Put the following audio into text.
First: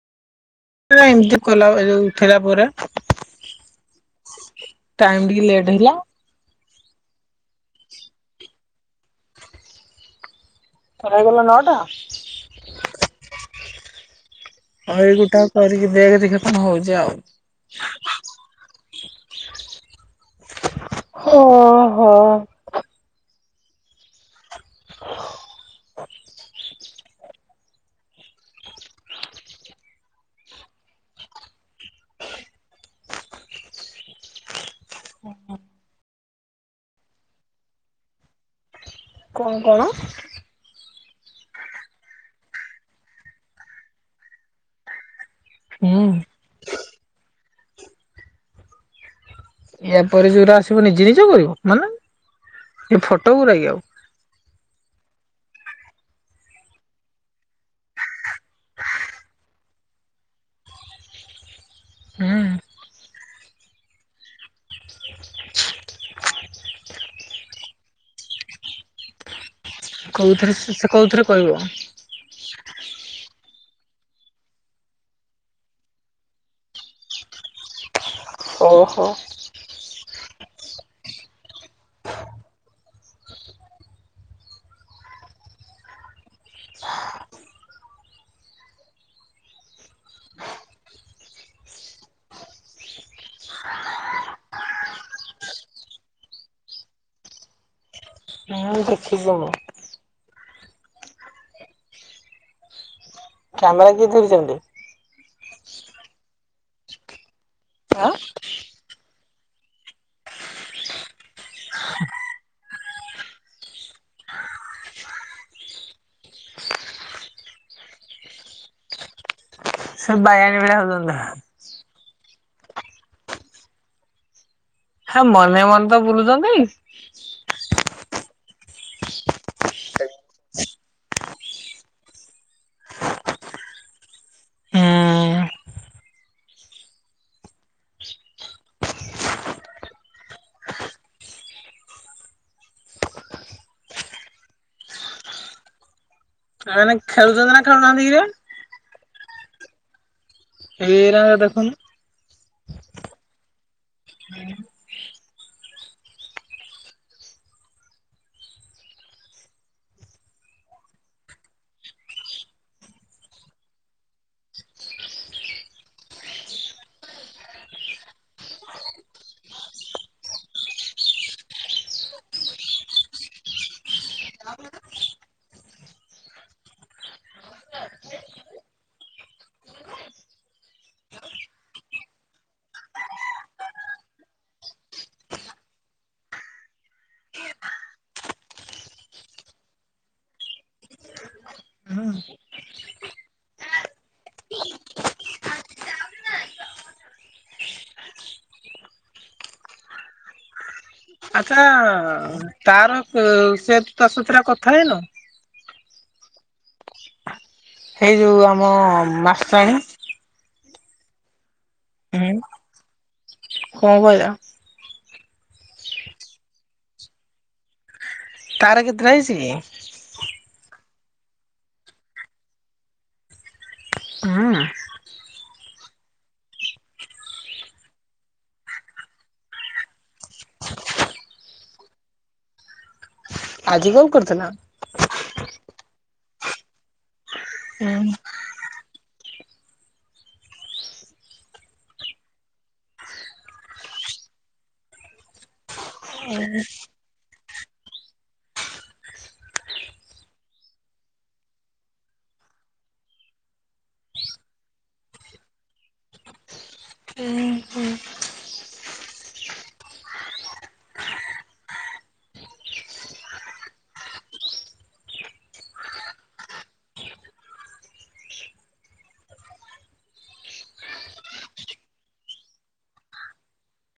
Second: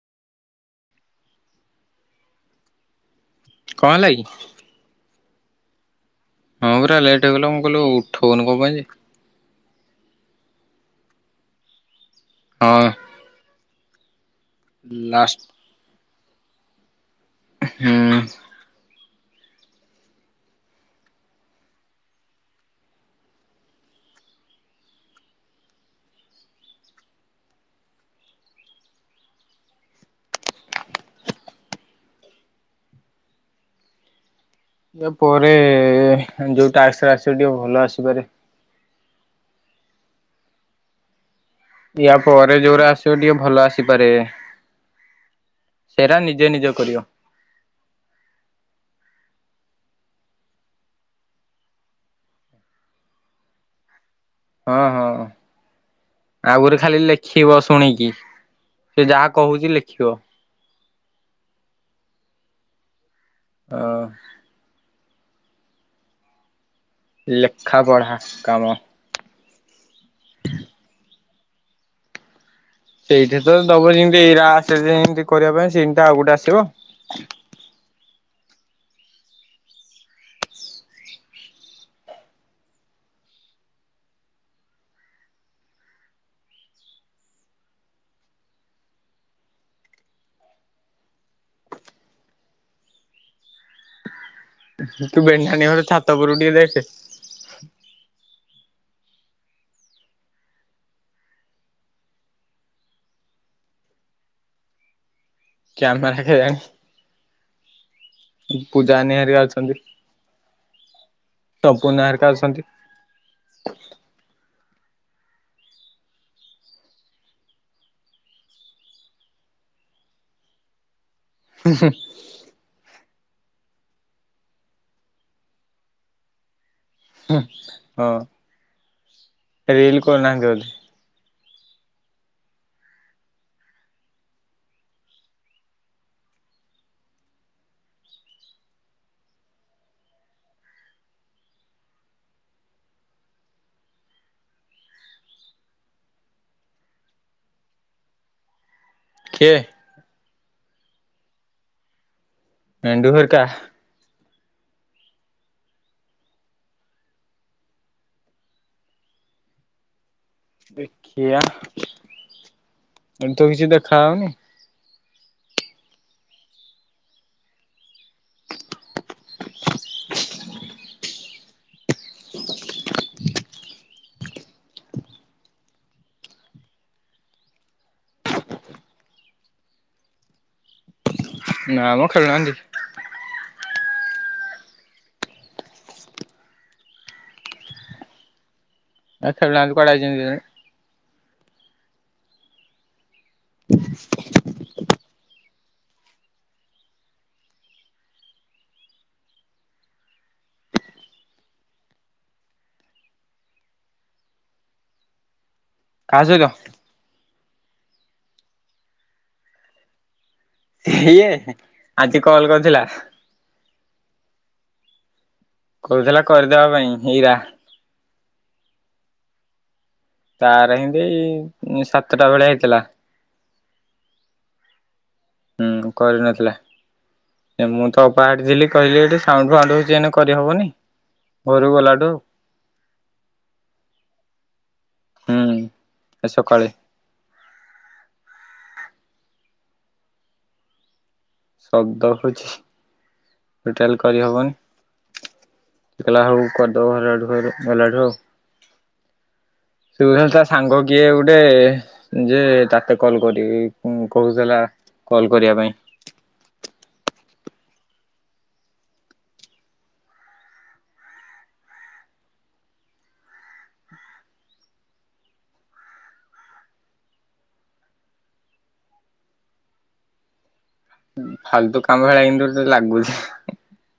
ଏମିତି କଲା ଏ ଯଉ ଉଠେଇଲା ପରେ କଣ ହେଲା କି? ଟାଇମ ଟିକେ ଲେଟ୍ ହେଲା। ହଁ, ପରା ଲେଟ୍ ହେଇଗଲା ମୁଁ କହିଲୁ ଉଠୋଉନୁ କଣ ପାଇଁ ଯେ? ତୋର ହେଇଗଲା ନଅଟା? ହଁ, ଆଉ ଏଇ ଲାଷ୍ଟ ଗୋଟାକ କରିକି ଦେଖେ ଦେଖିଆ କଣ ହଉଛି ଆଉ? ହୁଁ, ହଁ, ହଁ, ପରେ ଯୋଉ ଟାସ୍କରା ଆସିବ ଟିକେ ଭଲ ଆସିପାରେ। କଣ, କଣ? ୟା ପରେ ଯୋଉରା ଆସିବ ଟିକେ ଭଲ ଆସିପାରେ ହୁଁ ସେରା ନି ନିଜେ ନିଜେ କରିବ। ୟା ପରେ ଯୋଉଟା ଆସିବ ନିଜେ ନିଜ କରିବ ମାନେ ଏ ଫଟୋ ଗୁରା କି ଆଉ? ହଁ, ହଁ, ଆଉଗୁରେ ଖାଲି ଲେଖିବ ଶୁଣିକି, ସେ ଯାହା କହୁଛି ଲେଖିବ। ହୁଁ, ଅ ଲେଖା, ପଢ଼ା କାମ। କୋଉଥିରେ ସେ କୋଉଥିରେ କହିବ? ସେଇଠି ତ ଦବ ଯେମିତି ଇରା ଆସେ ଯେମିତି କରିବା ପାଇଁ ସେମିତି ଆଉ ଗୋଟେ ଆସିବ। ଓ ହୋ! ତୁ ବେନକାନୀ ଘର ଛାତ ଉପୁରୁ ଟିକେ ଦେଖେ? ଦେଖିଚି ମୁ କ୍ୟାମେରା କିଏ ଧରିଛନ୍ତି? କ୍ୟାମରା ଆଁ କେଜାଣି ପୂଜା ନାନି ହେରା ଅଛନ୍ତି। ତପୁନା ହେରିକା ଅଛନ୍ତି। ସେ ବାଇଆଣୀ ଭଳିଆ ହଉଚନ୍ତି। ହୁ ହୁଁ ହେ ମନେ ମନେ ତ ବୁଲୁଛନ୍ତି? ହୁଁ ହଁ, ରିଲ କରୁନାହାଁନ୍ତି ବୋଧେ? ହୁଁ ଏମାନେ ଖେଳୁଛନ୍ତି ନା ଖେଳୁନାହାନ୍ତି କିରେ କିଏ ଏରା ଦେଖୁନୁ ଭେଣ୍ଡୁ ଘେରକା ହୁଁ ଦେଖିଆ ଏମିତି କିଛି ଦେଖା ହଉନି ହୁଁ ନା ମ ଖେଳୁନାହାନ୍ତି ଏରା ଖେଳୁ ନାହାନ୍ତି କୁଆଡେ ଆଇଛନ୍ତି କେଜାଣି? ହୁଁ। ଆଚ୍ଛା ତାର ସେ ତାସତୁରେ କଥା ହେଇନ? କାହା ସହିତ? ହେଇ ଯଉ ଆମ ମାଷ୍ଟ୍ରାଣୀ। ହିଏ ଆଜି କଲ କରିଥିଲା। କଣ କହିଲ? କରୁଥିଲା କରିଦବା ପାଇଁ ହେଇରା। ତାର କେତେଟା ହେଇଛି କି? ତାର ହେନ୍ତି ସାତଟା ଭଳିଆ ହେଇଥିଲା। ହୁଁ ଉଁ। ହୁଁ କରିନଥିଲା। ଏ ମୁଁ ତ ଅପାହଠି ଥିଲି କହିଲି ଏଠି ସାଉଣ୍ଡ ଫାଉଣ୍ଡ ହଉଛି ଏଇନେ କରିହବନି। ଘରକୁ ଗଲାଟୁ ଆଜି କଣ କରୁଥିଲ? ହୁଁ ଆଜି ସକାଳେ। ହୁଁ। ଶବ୍ଦ ହଉଛି। ଟୋଟାଲ କରିହେବନି। ସେ କହିଲା ହଉ କରିଦବ ହେଲାଠୁ ଗଲାଠୁ ଆଉ। ହ ତୁ [inaudible] ତା ସାଙ୍ଗ କିଏ ଗୁଟେ ଯେ ତାକୁ କଲ୍ କରିବି କୁଁ କହୁଥିଲା କଲ କରିବା ପାଇଁ। ଉଁ ହୁଁ। ଫାଲତୁ କାମ ଭଳିଆ ଏଇନରୁ ତତେ ଲାଗୁଛି।